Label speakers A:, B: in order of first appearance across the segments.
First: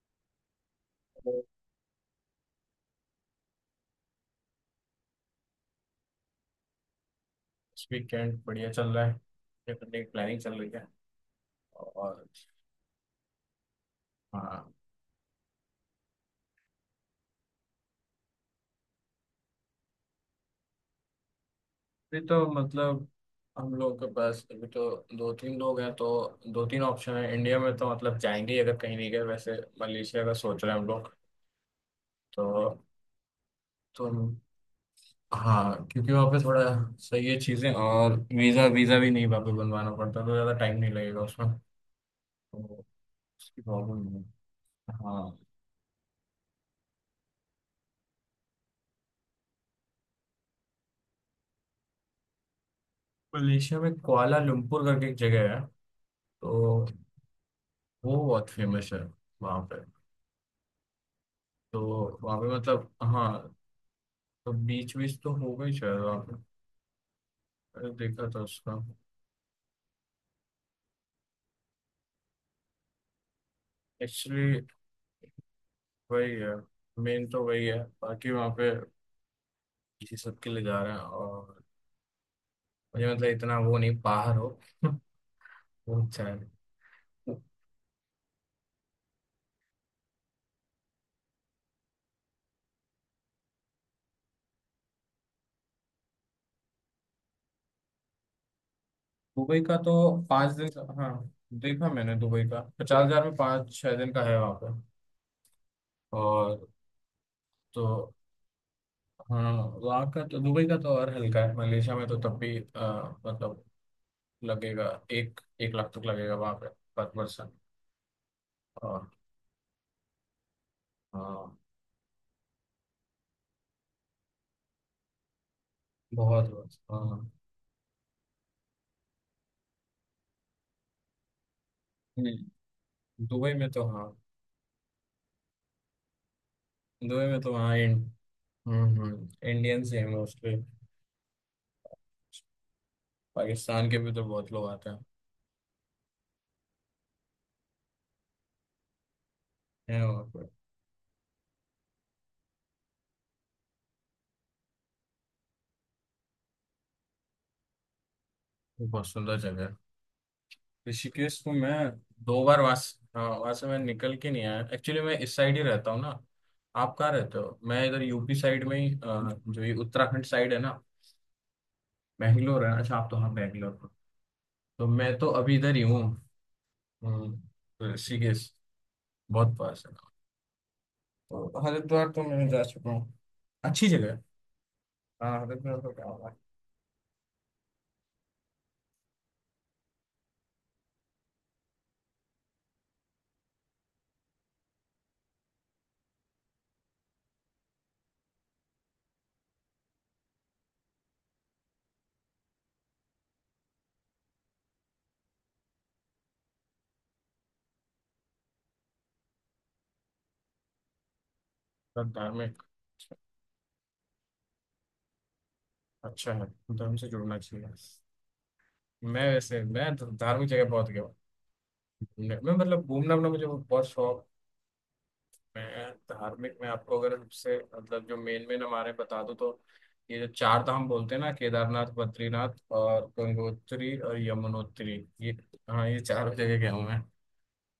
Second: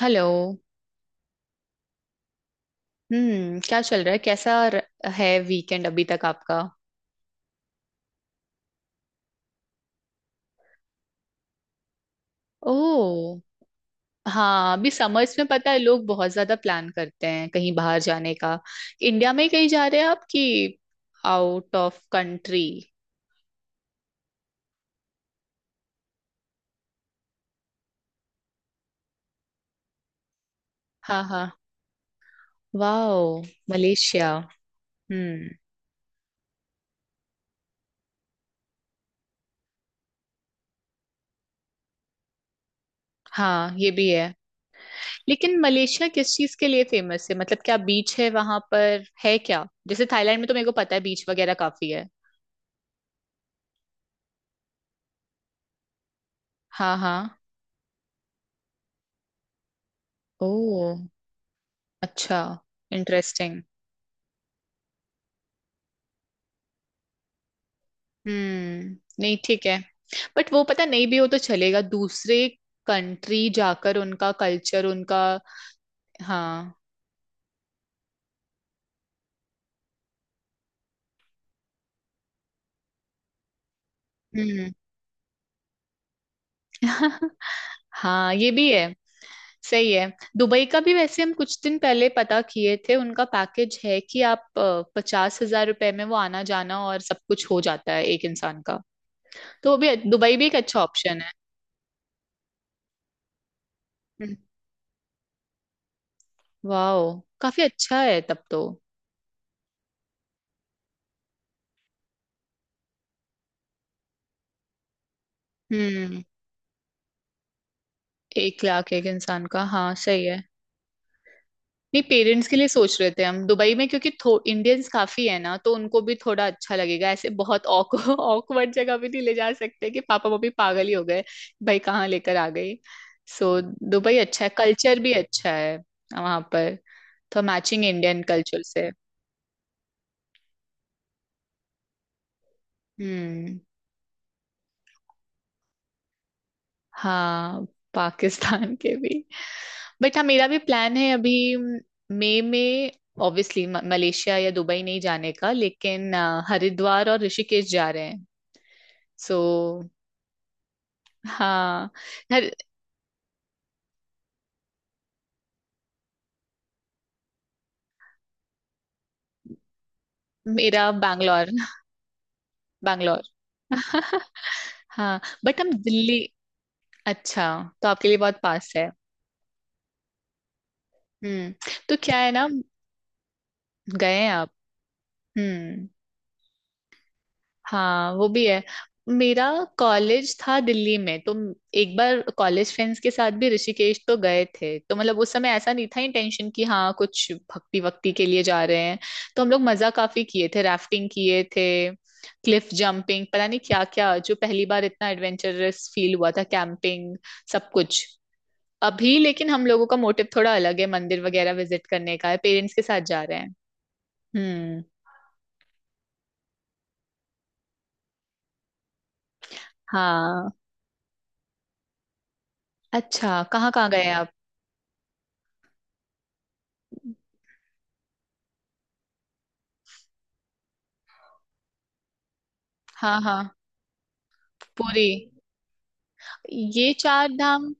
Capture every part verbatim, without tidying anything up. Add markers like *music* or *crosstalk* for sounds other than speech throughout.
A: Hello.
B: तो
A: हम्म, क्या चल रहा है? कैसा र- है वीकेंड अभी तक आपका?
B: इस वीकेंड बढ़िया चल रहा है। ये करने की प्लानिंग चल रही है। और
A: ओह
B: हाँ
A: हाँ, अभी समर्स में पता है लोग बहुत ज्यादा प्लान करते हैं कहीं बाहर जाने का। इंडिया में कहीं जा रहे हैं आप कि आउट ऑफ
B: अभी तो
A: कंट्री?
B: मतलब हम लोगों के पास अभी तो दो तीन लोग हैं, तो दो तीन ऑप्शन है इंडिया में, तो मतलब जाएंगे ही अगर कहीं नहीं गए वैसे। मलेशिया का सोच रहे हैं हम लोग।
A: हाँ हाँ।
B: तो
A: वाओ,
B: तो
A: मलेशिया। हम्म।
B: हाँ, क्योंकि वहाँ पे थोड़ा सही है चीज़ें, और वीज़ा वीज़ा भी नहीं वहाँ पे बनवाना पड़ता, तो ज़्यादा टाइम नहीं लगेगा उसमें। तो उसकी
A: हाँ ये
B: प्रॉब्लम
A: भी
B: नहीं
A: है।
B: है। हाँ
A: लेकिन मलेशिया किस चीज के लिए फेमस है? मतलब क्या बीच है वहां पर? है क्या, जैसे थाईलैंड में तो मेरे को पता है बीच वगैरह काफी है।
B: मलेशिया में कुआला लंपुर करके एक जगह है, तो
A: हाँ हाँ।
B: वो बहुत फेमस है वहाँ पे।
A: ओह
B: तो वहाँ
A: अच्छा।
B: पे मतलब हाँ,
A: इंटरेस्टिंग।
B: तो बीच बीच तो हो गई शायद वहाँ पे, मैंने देखा था उसका।
A: हम्म नहीं ठीक है। बट वो पता नहीं भी हो तो चलेगा, दूसरे कंट्री जाकर उनका
B: एक्चुअली
A: कल्चर उनका।
B: वही है,
A: हाँ।
B: मेन तो वही है, बाकी वहाँ पे इसी सब के लिए जा रहे हैं। और मुझे मतलब इतना वो नहीं बाहर हो।
A: हम्म।
B: *laughs* वो अच्छा है।
A: *laughs* हाँ ये भी है, सही है। दुबई का भी वैसे हम कुछ दिन पहले पता किए थे, उनका पैकेज है कि आप पचास हजार रुपए में वो आना जाना और सब कुछ हो जाता है एक इंसान का।
B: दुबई
A: तो
B: का
A: वो
B: तो
A: भी, दुबई भी
B: पाँच
A: एक
B: दिन
A: अच्छा
B: का,
A: ऑप्शन
B: हाँ
A: है।
B: देखा मैंने दुबई का पचास हजार में पाँच छः दिन का
A: हम्म।
B: है वहाँ पे। और
A: वाह, काफी अच्छा
B: तो
A: है तब तो।
B: हाँ वहाँ का तो दुबई का तो और हल्का है, मलेशिया में तो तब भी अ, मतलब लगेगा, एक एक लाख तक
A: हम्म।
B: लगेगा वहां पे, पर पर्सन।
A: एक लाख
B: और
A: एक इंसान का, हाँ सही है।
B: हाँ।
A: नहीं पेरेंट्स के लिए सोच रहे थे हम दुबई में, क्योंकि इंडियंस काफी है ना तो उनको भी थोड़ा
B: बहुत बहुत
A: अच्छा लगेगा।
B: हाँ।
A: ऐसे बहुत ऑकवर्ड *laughs* जगह भी नहीं ले जा सकते कि पापा मम्मी पागल ही हो गए, भाई कहाँ लेकर आ
B: हम्म
A: गई।
B: दुबई
A: सो
B: में तो हाँ।
A: दुबई अच्छा है, कल्चर भी अच्छा है वहां पर।
B: दुबई में
A: तो
B: तो हाँ
A: मैचिंग
B: इंड।
A: इंडियन कल्चर से।
B: हम्म हम्म इंडियंस ही है मोस्टली।
A: हम्म।
B: पाकिस्तान के भी तो बहुत लोग आते हैं
A: हाँ पाकिस्तान के भी।
B: हैं
A: बट
B: वहाँ
A: हाँ
B: पे।
A: मेरा भी प्लान है अभी मई में। ऑब्वियसली मलेशिया या दुबई नहीं जाने का, लेकिन अ, हरिद्वार और ऋषिकेश जा रहे हैं।
B: वो बहुत सुंदर
A: सो
B: जगह है। ऋषिकेश को मैं
A: हाँ।
B: दो
A: हर-
B: बार वहाँ से- हाँ वहाँ से मैं निकल के नहीं आया एक्चुअली, मैं इस साइड ही रहता हूँ ना। आप कहाँ रहते हो? मैं इधर यू पी साइड में ही अ, जो ये उत्तराखंड साइड है ना।
A: मेरा बैंगलोर।
B: बैंगलोर है? अच्छा आप तो
A: बैंगलोर।
B: हाँ बैंगलोर।
A: *laughs*
B: तो मैं
A: हाँ
B: तो अभी
A: बट हम
B: इधर ही हूँ।
A: दिल्ली। अच्छा, तो
B: हम्म
A: आपके लिए बहुत
B: ऋषिकेश
A: पास है।
B: बहुत पास है।
A: हम्म।
B: तो
A: तो
B: हरिद्वार
A: क्या
B: तो
A: है ना,
B: मैं जा चुका हूँ, अच्छी जगह
A: गए
B: है।
A: हैं आप?
B: हाँ हरिद्वार
A: हम्म
B: तो क्या हुआ है।
A: हाँ वो भी है। मेरा कॉलेज था दिल्ली में तो एक बार कॉलेज फ्रेंड्स के साथ भी ऋषिकेश तो गए थे, तो मतलब उस समय ऐसा नहीं था इंटेंशन कि हाँ कुछ भक्ति वक्ति के लिए जा रहे हैं। तो हम लोग मजा काफी किए थे, राफ्टिंग किए थे, क्लिफ जंपिंग पता नहीं क्या क्या, जो पहली बार इतना एडवेंचरस फील हुआ था, कैंपिंग सब कुछ। अभी लेकिन हम लोगों का मोटिव थोड़ा अलग है, मंदिर वगैरह विजिट
B: तो
A: करने का है,
B: धार्मिक
A: पेरेंट्स के साथ जा रहे हैं। हम्म।
B: अच्छा है, धर्म से जुड़ना चाहिए। मैं वैसे मैं तो धार्मिक
A: हाँ
B: जगह बहुत गया हूँ घूमने। मैं मतलब घूमना वूमना
A: अच्छा,
B: मुझे
A: कहाँ
B: बहुत
A: कहाँ गए
B: शौक
A: आप?
B: है। धार्मिक में आपको अगर सबसे मतलब जो मेन मेन हमारे बता दूँ तो ये जो चार धाम बोलते हैं ना, केदारनाथ, बद्रीनाथ, और
A: हाँ हाँ।
B: गंगोत्री और यमुनोत्री।
A: पुरी।
B: ये, हाँ ये चारों जगह गया हूँ
A: ये
B: मैं।
A: चार धाम।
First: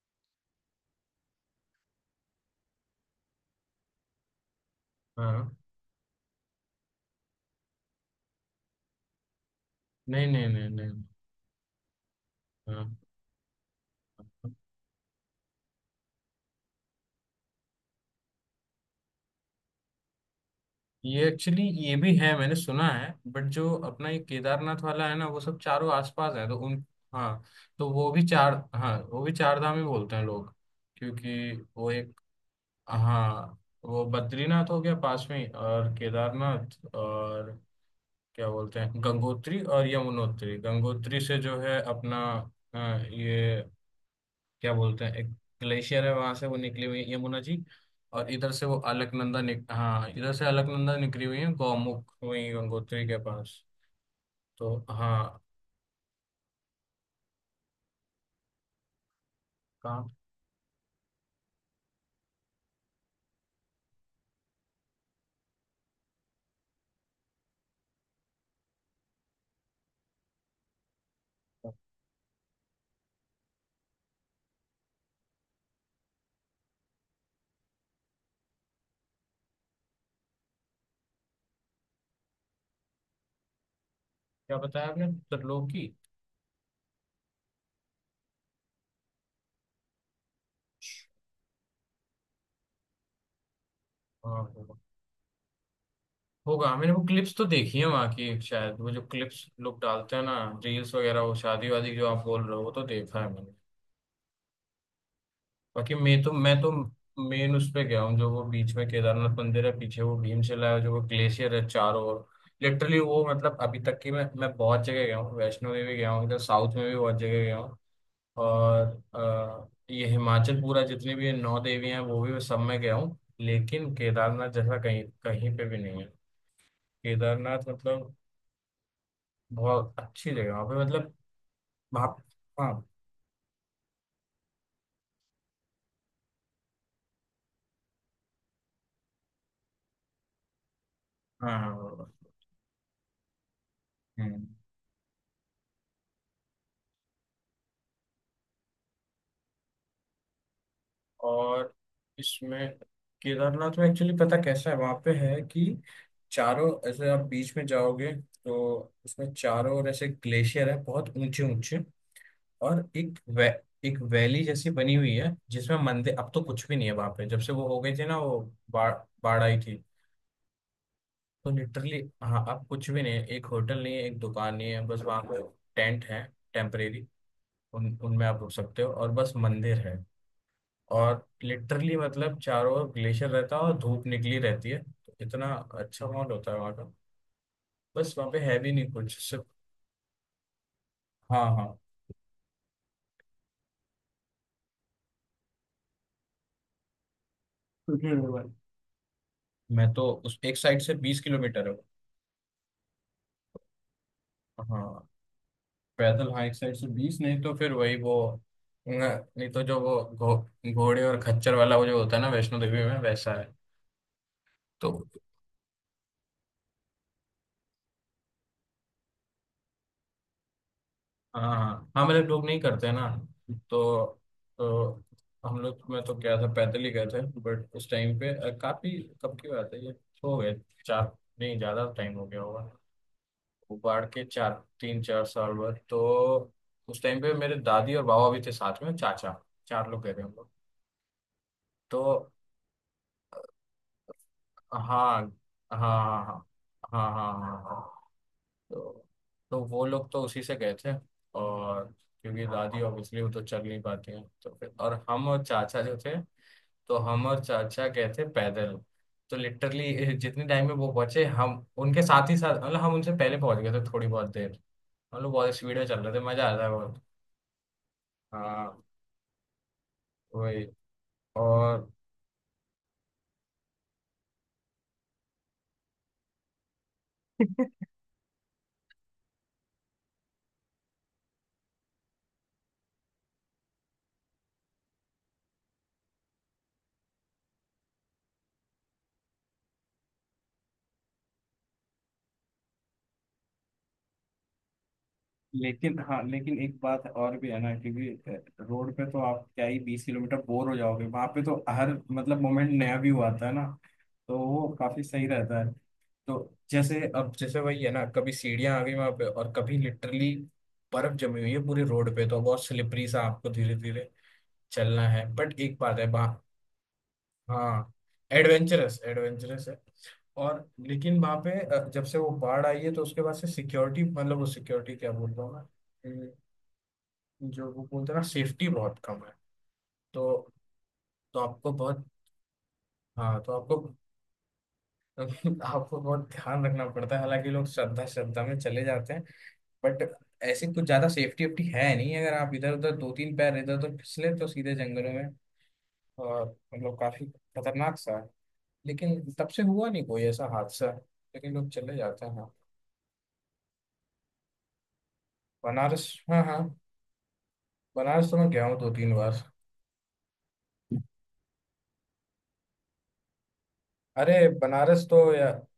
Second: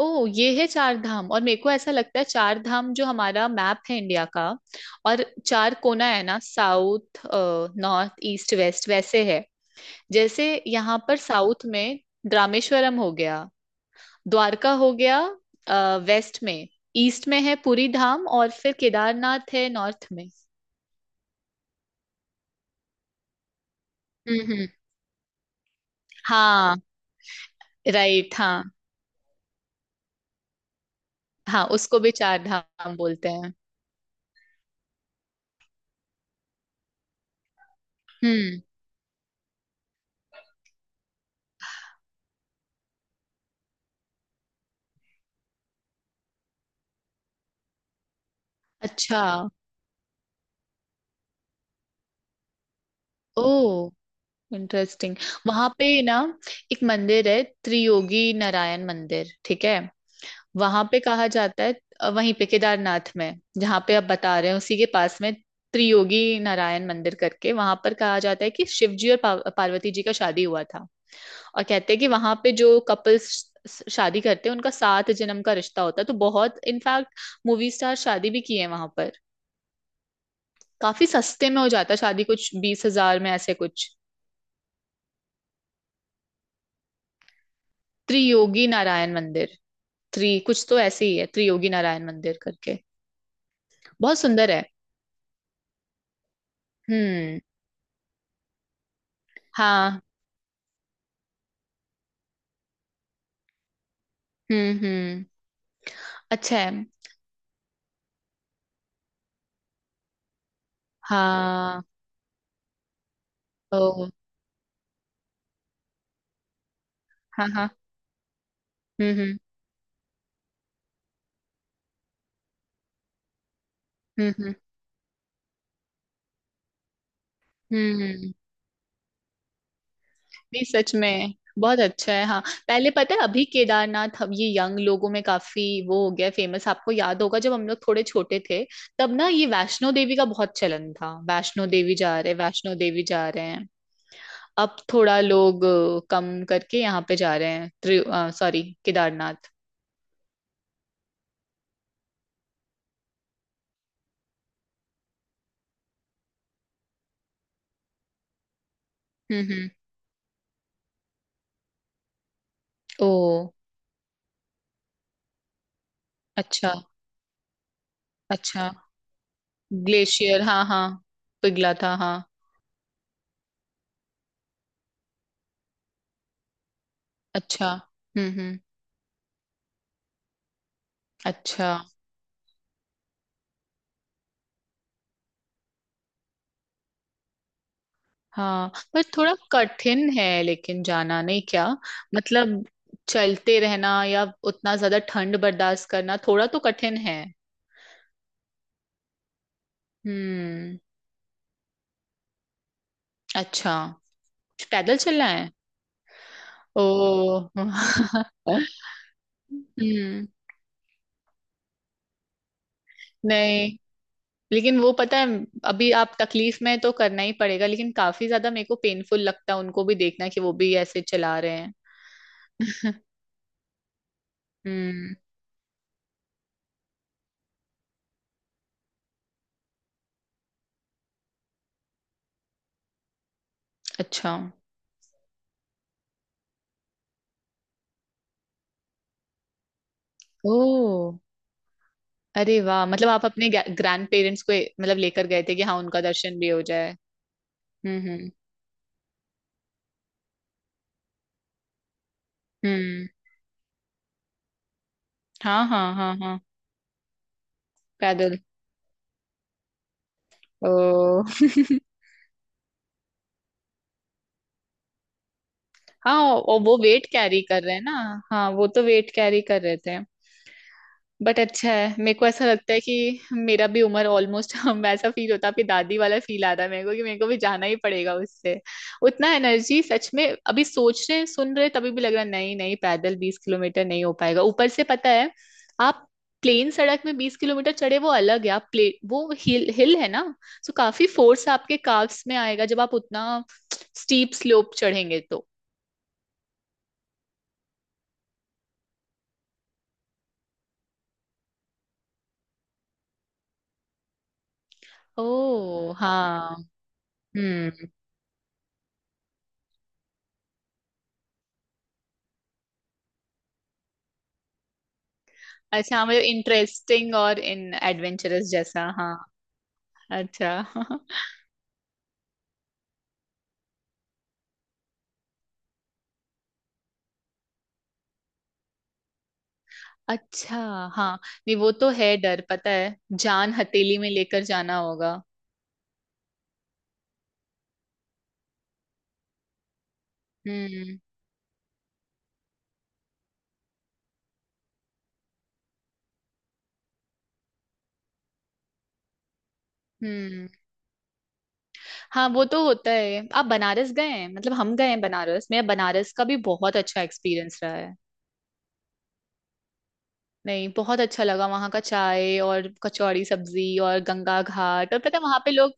A: ओ ये है चार धाम। और मेरे को ऐसा लगता है चार धाम जो हमारा मैप है इंडिया का, और
B: हाँ,
A: चार कोना है ना, साउथ नॉर्थ ईस्ट वेस्ट वैसे है।
B: नहीं
A: जैसे
B: नहीं नहीं
A: यहाँ
B: नहीं
A: पर साउथ में
B: हाँ
A: रामेश्वरम हो गया, द्वारका हो गया वेस्ट में, ईस्ट में है पुरी धाम, और फिर केदारनाथ है नॉर्थ में।
B: ये एक्चुअली ये भी है, मैंने सुना है, बट जो अपना ये
A: हम्म हम्म।
B: केदारनाथ वाला है ना वो सब चारों आसपास है तो
A: हाँ।
B: उन। हाँ तो वो भी
A: राइट
B: चार,
A: हाँ।
B: हाँ वो भी चार धाम ही बोलते हैं लोग, क्योंकि
A: हाँ
B: वो
A: उसको भी
B: एक।
A: चार धाम बोलते हैं।
B: हाँ वो बद्रीनाथ हो गया पास में ही, और केदारनाथ और क्या
A: हम्म
B: बोलते हैं, गंगोत्री और यमुनोत्री। गंगोत्री से जो है अपना अ, ये क्या बोलते हैं, एक ग्लेशियर है, वहां से वो निकली हुई है यमुना जी। और इधर से वो
A: अच्छा।
B: अलकनंदा निक, हाँ इधर से अलकनंदा निकली हुई है, गौमुख हुई गंगोत्री के पास।
A: ओ
B: तो
A: इंटरेस्टिंग।
B: हाँ।
A: वहां पे ना एक मंदिर है, त्रियोगी नारायण मंदिर, ठीक है?
B: कहाँ?
A: वहां पे कहा जाता है अ, वहीं पे केदारनाथ में, जहाँ पे आप बता रहे हैं उसी के पास में, त्रियोगी नारायण मंदिर करके। वहां पर कहा जाता है कि शिव जी और पार्व- पार्वती जी का शादी हुआ था। और कहते हैं कि वहां पे जो कपल्स शादी करते हैं उनका सात जन्म का रिश्ता होता है, तो बहुत इनफैक्ट मूवी स्टार शादी भी किए हैं वहां पर। काफी सस्ते में हो जाता है शादी, कुछ बीस हजार में, ऐसे कुछ।
B: क्या बताया आपने, त्रिलोकी?
A: त्रियोगी नारायण मंदिर, थ्री कुछ तो ऐसे ही है, त्रियोगी नारायण मंदिर करके। बहुत
B: हाँ
A: सुंदर है।
B: होगा। होगा। मैंने वो क्लिप्स
A: हम्म।
B: तो देखी है वहाँ की, शायद वो जो क्लिप्स लोग
A: हाँ।
B: डालते हैं ना, रील्स वगैरह, वो शादी वादी जो आप बोल रहे हो वो तो देखा है मैंने।
A: हम्म हम्म।
B: बाकी मैं तो मैं
A: अच्छा
B: तो
A: है
B: मेन उस पे गया हूँ, जो वो बीच में केदारनाथ मंदिर है पीछे, वो भीमशिला है, जो वो ग्लेशियर है
A: हाँ।
B: चारों ओर। लिटरली वो मतलब अभी तक
A: ओ
B: की मैं मैं बहुत जगह गया हूँ, वैष्णो देवी गया हूँ, इधर साउथ में भी बहुत जगह
A: हाँ
B: गया
A: हाँ।
B: हूँ। और
A: हम्म हम्म।
B: अ, ये हिमाचल पूरा, जितनी भी नौ देवियां हैं वो भी मैं सब में गया हूँ, लेकिन केदारनाथ
A: हम्म
B: जैसा कहीं कहीं पे भी नहीं है। केदारनाथ
A: हम्म।
B: मतलब
A: हम्म।
B: बहुत अच्छी जगह है
A: नहीं
B: वहाँ पे,
A: सच
B: मतलब।
A: में बहुत
B: वहाँ
A: अच्छा है, हाँ।
B: हाँ
A: पहले पता है अभी केदारनाथ अब ये यंग लोगों में काफी वो हो गया, फेमस। आपको याद होगा जब हम लोग थोड़े छोटे थे, तब ना ये वैष्णो देवी का बहुत चलन था।
B: हाँ हाँ
A: वैष्णो
B: हाँ, हाँ,
A: देवी
B: हाँ।
A: जा रहे, वैष्णो देवी जा रहे हैं।
B: हम्म
A: अब थोड़ा लोग अ, कम करके यहाँ पे जा रहे हैं, सॉरी केदारनाथ।
B: और इसमें केदारनाथ में एक्चुअली पता कैसा है वहाँ पे, है कि चारों ऐसे आप बीच में जाओगे, तो उसमें
A: हम्म हम्म।
B: चारों ओर ऐसे ग्लेशियर है, बहुत ऊंचे ऊंचे। और
A: ओ
B: एक वै, एक वैली जैसी बनी हुई है जिसमें मंदिर, अब तो कुछ
A: अच्छा।
B: भी नहीं है वहाँ पे जब से वो हो गई थी ना, वो
A: अच्छा।
B: बाढ़, बाढ़ आई थी।
A: ग्लेशियर हाँ हाँ,
B: तो
A: पिघला था
B: लिटरली
A: हाँ।
B: हाँ अब कुछ भी नहीं है, एक होटल नहीं है, एक दुकान नहीं है, बस वहाँ पे टेंट है टेम्परेरी।
A: अच्छा।
B: उन उनमें
A: हम्म
B: आप रुक
A: हम्म।
B: सकते हो और बस मंदिर है। और
A: अच्छा।
B: लिटरली मतलब चारों ओर ग्लेशियर रहता है और धूप निकली रहती है, तो इतना अच्छा माहौल होता है वहाँ का। बस वहाँ पे है
A: हाँ
B: भी नहीं
A: पर
B: कुछ,
A: थोड़ा
B: सिर्फ।
A: कठिन है, लेकिन जाना नहीं
B: हाँ
A: क्या,
B: हाँ।
A: मतलब चलते रहना या उतना ज्यादा ठंड बर्दाश्त करना थोड़ा तो कठिन है।
B: हम्म मैं तो उस एक
A: हम्म।
B: साइड से बीस किलोमीटर है वो।
A: अच्छा, पैदल
B: हाँ
A: चलना है?
B: पैदल, हाँ एक साइड
A: ओ।
B: से बीस,
A: *laughs*
B: नहीं तो फिर वही वो,
A: हम्म।
B: न- नहीं तो जो वो घो, घोड़े और खच्चर वाला वो जो होता है ना वैष्णो देवी में वैसा है।
A: नहीं लेकिन
B: तो
A: वो पता है, अभी आप तकलीफ में हैं तो करना ही पड़ेगा, लेकिन काफी ज्यादा मेरे को पेनफुल लगता है उनको भी देखना कि वो भी ऐसे चला
B: हाँ
A: रहे हैं।
B: हाँ, हम लोग लोग नहीं करते ना। तो तो
A: हम्म।
B: हम लोग में तो क्या था, पैदल ही गए थे, बट उस टाइम पे अ, काफी, कब की बात है ये, हो गए चार, नहीं ज्यादा टाइम हो गया होगा, उबाड़ के
A: अच्छा।
B: चार, तीन चार साल बाद तो। उस टाइम पे मेरे दादी और बाबा भी थे, साथ में चाचा। चार लोग गए थे हम लोग।
A: ओ
B: तो
A: अरे वाह, मतलब आप अपने ग्रैंड पेरेंट्स को
B: हाँ
A: मतलब लेकर गए थे कि
B: हाँ
A: हाँ उनका
B: हाँ
A: दर्शन
B: हाँ,
A: भी हो जाए।
B: हाँ हाँ हाँ
A: हम्म
B: हाँ।
A: हम्म।
B: तो तो वो लोग तो उसी से गए थे। और क्योंकि दादी
A: हम्म।
B: ऑब्वियसली वो तो चल नहीं पाती हैं, तो फिर और हम और
A: हाँ
B: चाचा
A: हाँ
B: जो थे,
A: हाँ हाँ।
B: तो हम और चाचा गए थे
A: पैदल।
B: पैदल। तो लिटरली जितने टाइम *laughs* में वो बचे,
A: ओ।
B: हम
A: *laughs*
B: उनके साथ ही साथ, मतलब हम उनसे पहले पहुंच गए थे थोड़ी बहुत देर, मतलब बहुत स्पीड में चल रहे थे,
A: हाँ
B: मजा आ
A: और
B: रहा था
A: वो
B: बहुत।
A: वेट कैरी कर रहे हैं ना। हाँ वो
B: हाँ
A: तो वेट कैरी कर रहे थे।
B: वही।
A: बट अच्छा
B: और
A: है। मेरे को ऐसा लगता है कि मेरा भी उम्र ऑलमोस्ट *laughs* हम वैसा फील होता है, आपकी दादी वाला फील आ रहा है मेरे को कि मेरे को भी जाना ही पड़ेगा उससे। उतना एनर्जी सच में अभी सोच रहे सुन रहे तभी भी लग रहा है, नहीं नहीं पैदल बीस किलोमीटर नहीं हो पाएगा। ऊपर से पता है आप प्लेन सड़क में बीस किलोमीटर चढ़े वो अलग है, आप प्ले वो हिल हिल है ना, सो काफी फोर्स आपके काफ्स में आएगा जब आप उतना स्टीप स्लोप चढ़ेंगे तो।
B: लेकिन हाँ, लेकिन एक बात और भी है ना, क्योंकि अ, रोड पे तो आप क्या ही बीस किलोमीटर बोर हो जाओगे, वहां पे तो हर मतलब मोमेंट नया व्यू आता है ना, तो वो काफी सही रहता है।
A: ओ
B: तो
A: हाँ।
B: जैसे अब जैसे वही
A: हम्म।
B: है ना, कभी सीढ़ियां आ गई वहां पे, और कभी लिटरली बर्फ जमी हुई है पूरी रोड पे, तो बहुत स्लिपरी सा, आपको धीरे धीरे चलना है, बट एक
A: अच्छा
B: बात
A: हाँ,
B: है
A: मतलब
B: वहाँ।
A: इंटरेस्टिंग और इन
B: हाँ,
A: एडवेंचरस जैसा
B: एडवेंचरस
A: हाँ।
B: एडवेंचरस है।
A: अच्छा।
B: और
A: *laughs*
B: लेकिन वहां पे अ, जब से वो बाढ़ आई है तो उसके बाद से सिक्योरिटी, मतलब वो सिक्योरिटी क्या बोल रहा हूँ मैं, जो वो बोलते हैं ना, सेफ्टी बहुत कम है। तो
A: अच्छा। हाँ।
B: तो
A: नहीं
B: आपको
A: वो तो
B: बहुत,
A: है डर, पता है
B: हाँ तो
A: जान
B: आपको
A: हथेली में लेकर जाना होगा।
B: *laughs* आपको बहुत ध्यान रखना पड़ता है, हालांकि लोग श्रद्धा श्रद्धा में चले जाते हैं, बट ऐसी कुछ
A: हम्म
B: ज्यादा सेफ्टी वेफ्टी है नहीं, अगर आप इधर उधर दो तीन पैर इधर उधर फिसले तो सीधे जंगलों में। और मतलब काफी खतरनाक सा है, लेकिन तब से हुआ नहीं कोई ऐसा
A: हम्म।
B: हादसा, लेकिन लोग चले जाते
A: हाँ
B: हैं
A: वो
B: हाँ।
A: तो होता है। आप बनारस गए हैं? मतलब हम गए हैं बनारस, मेरा
B: बनारस,
A: बनारस का भी
B: हाँ हाँ,
A: बहुत अच्छा एक्सपीरियंस रहा है।
B: बनारस तो मैं गया हूँ दो तीन बार।
A: नहीं बहुत अच्छा लगा वहाँ का, चाय और कचौड़ी सब्जी और
B: अरे
A: गंगा घाट, और
B: बनारस
A: पता
B: तो
A: है वहाँ
B: या,
A: पे लोग।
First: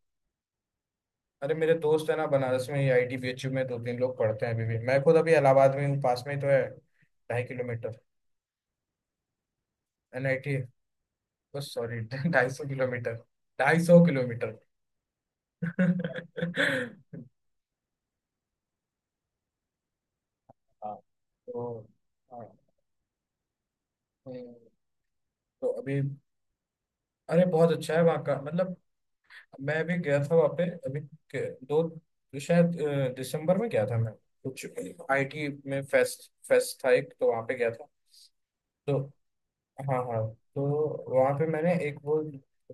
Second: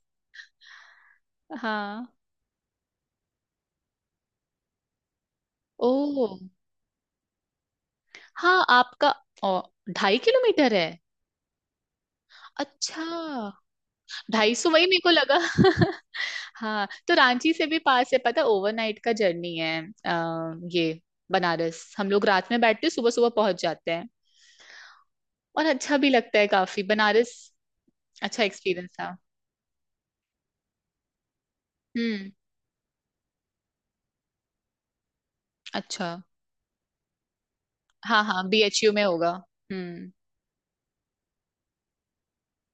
B: अरे मेरे
A: हाँ।
B: दोस्त है ना बनारस में ही, I T B H U में दो तीन लोग पढ़ते हैं अभी भी, मैं खुद अभी इलाहाबाद में हूँ, पास में
A: ओह
B: ही तो है, ढाई किलोमीटर
A: हाँ आपका। ओ ढाई
B: एन आई टी,
A: किलोमीटर है?
B: बस सॉरी *laughs* ढाई सौ
A: अच्छा।
B: किलोमीटर, ढाई सौ
A: ढाई
B: किलोमीटर
A: सौ वही मेरे को लगा। *laughs*
B: *laughs*
A: हाँ तो रांची से भी पास है पता, ओवरनाइट का जर्नी है। आ,
B: हाँ
A: ये
B: तो
A: बनारस, हम लोग
B: हाँ,
A: रात में बैठते सुबह सुबह पहुंच जाते हैं।
B: हम्म,
A: और
B: तो
A: अच्छा
B: अभी
A: भी लगता है काफी बनारस,
B: अरे बहुत अच्छा है वहाँ का
A: अच्छा
B: मतलब।
A: एक्सपीरियंस था।
B: मैं भी गया था वहाँ पे अभी के- दो
A: हम्म
B: शायद अ, दिसंबर में गया था मैं कुछ। आई टी में
A: अच्छा।
B: फेस्ट फेस्ट था एक, तो वहाँ पे गया था।
A: हाँ हाँ बी एच यू
B: तो
A: में होगा।
B: हाँ
A: हम्म।
B: हाँ, तो वहां पे मैंने एक वो,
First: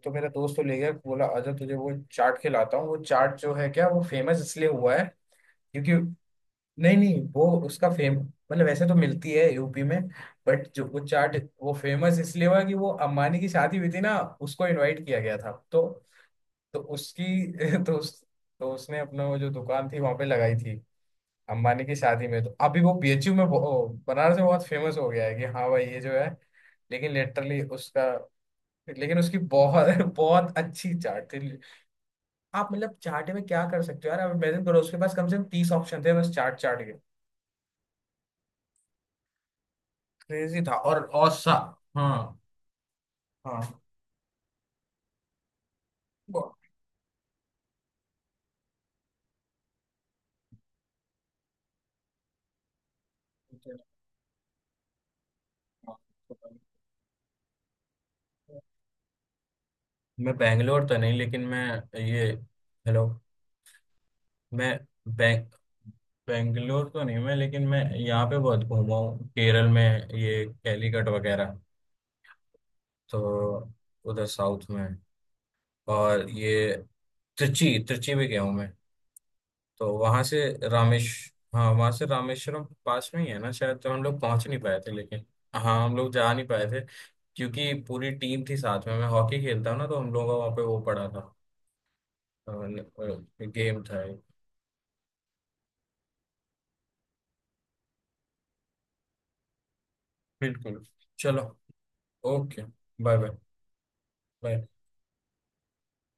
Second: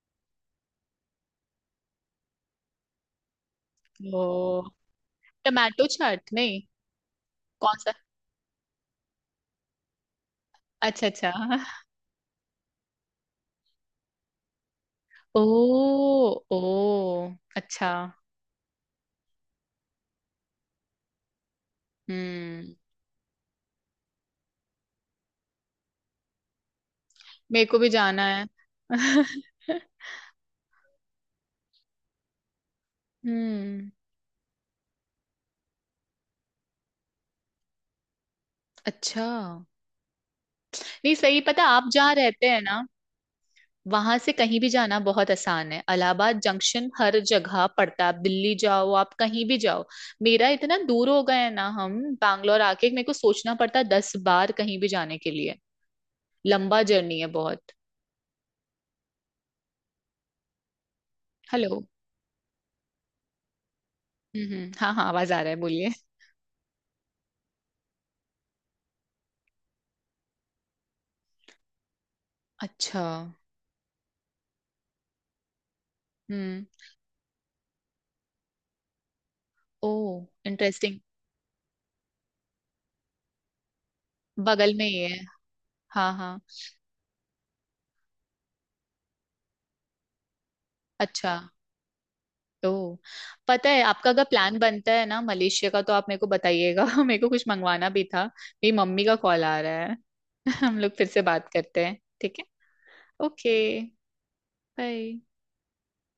B: तो मेरा दोस्त तो ले गया, बोला आजा तुझे वो चाट खिलाता हूँ, वो चाट जो है क्या वो फेमस
A: ओ
B: इसलिए हुआ है
A: टमाटो
B: क्योंकि,
A: चाट नहीं?
B: नहीं नहीं वो
A: कौन
B: उसका
A: सा?
B: फेम, मतलब वैसे तो मिलती है यूपी में, बट जो वो
A: अच्छा अच्छा।
B: चाट, वो
A: *laughs*
B: फेमस इसलिए हुआ कि वो अम्बानी की शादी हुई थी ना उसको इनवाइट किया गया
A: ओ।
B: था। तो
A: ओ
B: तो उसकी *laughs*
A: अच्छा।
B: तो उस, तो उसने अपना वो जो दुकान थी वहां पे लगाई थी अम्बानी की शादी में, तो
A: हम्म।
B: अभी वो बी एच यू में बहु- बनारस में बहुत फेमस हो गया है कि हाँ भाई ये जो है। लेकिन लिटरली
A: मेरे को भी
B: उसका,
A: जाना है।
B: लेकिन उसकी
A: *laughs*
B: बहुत बहुत अच्छी चाट थी। आप मतलब चाट में क्या कर
A: हम्म।
B: सकते हो यार, आप इमेजिन करो उसके पास कम से कम तीस ऑप्शन थे, बस चाट चाट के।
A: अच्छा।
B: क्रेजी था और
A: नहीं सही,
B: औसा।
A: पता आप जहाँ
B: हाँ
A: रहते हैं ना
B: हाँ,
A: वहां से कहीं भी जाना बहुत आसान है। इलाहाबाद
B: बहुत-
A: जंक्शन हर जगह पड़ता है, आप दिल्ली जाओ, आप कहीं भी जाओ। मेरा इतना दूर हो गया है ना, हम बैंगलोर आके मेरे को सोचना पड़ता है दस बार कहीं भी जाने के लिए। लंबा जर्नी है बहुत।
B: मैं बैंगलोर तो नहीं लेकिन मैं
A: हेलो।
B: ये हेलो।
A: हम्म
B: मैं
A: हम्म, हाँ हाँ आवाज आ
B: बैंग
A: रहा है, बोलिए।
B: बैंगलोर तो नहीं मैं, लेकिन मैं यहाँ पे बहुत घूमा हूँ केरल में, ये कैलीकट वगैरह,
A: अच्छा।
B: तो उधर साउथ में। और
A: हम्म।
B: ये त्रिची त्रिची भी गया हूँ मैं,
A: ओ
B: तो वहां से
A: इंटरेस्टिंग।
B: रामेश हाँ, वहां से रामेश्वरम पास में ही है ना शायद, तो हम लोग पहुंच नहीं
A: बगल
B: पाए
A: में
B: थे,
A: ही है।
B: लेकिन हाँ हम लोग
A: हाँ
B: जा
A: हाँ।
B: नहीं पाए थे, क्योंकि पूरी टीम थी साथ में, मैं हॉकी खेलता हूँ ना, तो हम लोगों का वहाँ पे वो पड़ा था,
A: अच्छा
B: अ, न-
A: तो
B: अ,
A: पता
B: गेम
A: है,
B: था
A: आपका
B: एक।
A: अगर प्लान बनता है ना मलेशिया का तो आप मेरे को बताइएगा। *laughs* मेरे को कुछ मंगवाना भी था। मेरी मम्मी का कॉल आ रहा है। *laughs* हम
B: बिल्कुल।
A: लोग फिर से
B: चलो
A: बात करते हैं, ठीक है?
B: Okay. Bye bye.
A: Okay.
B: Bye.
A: Bye.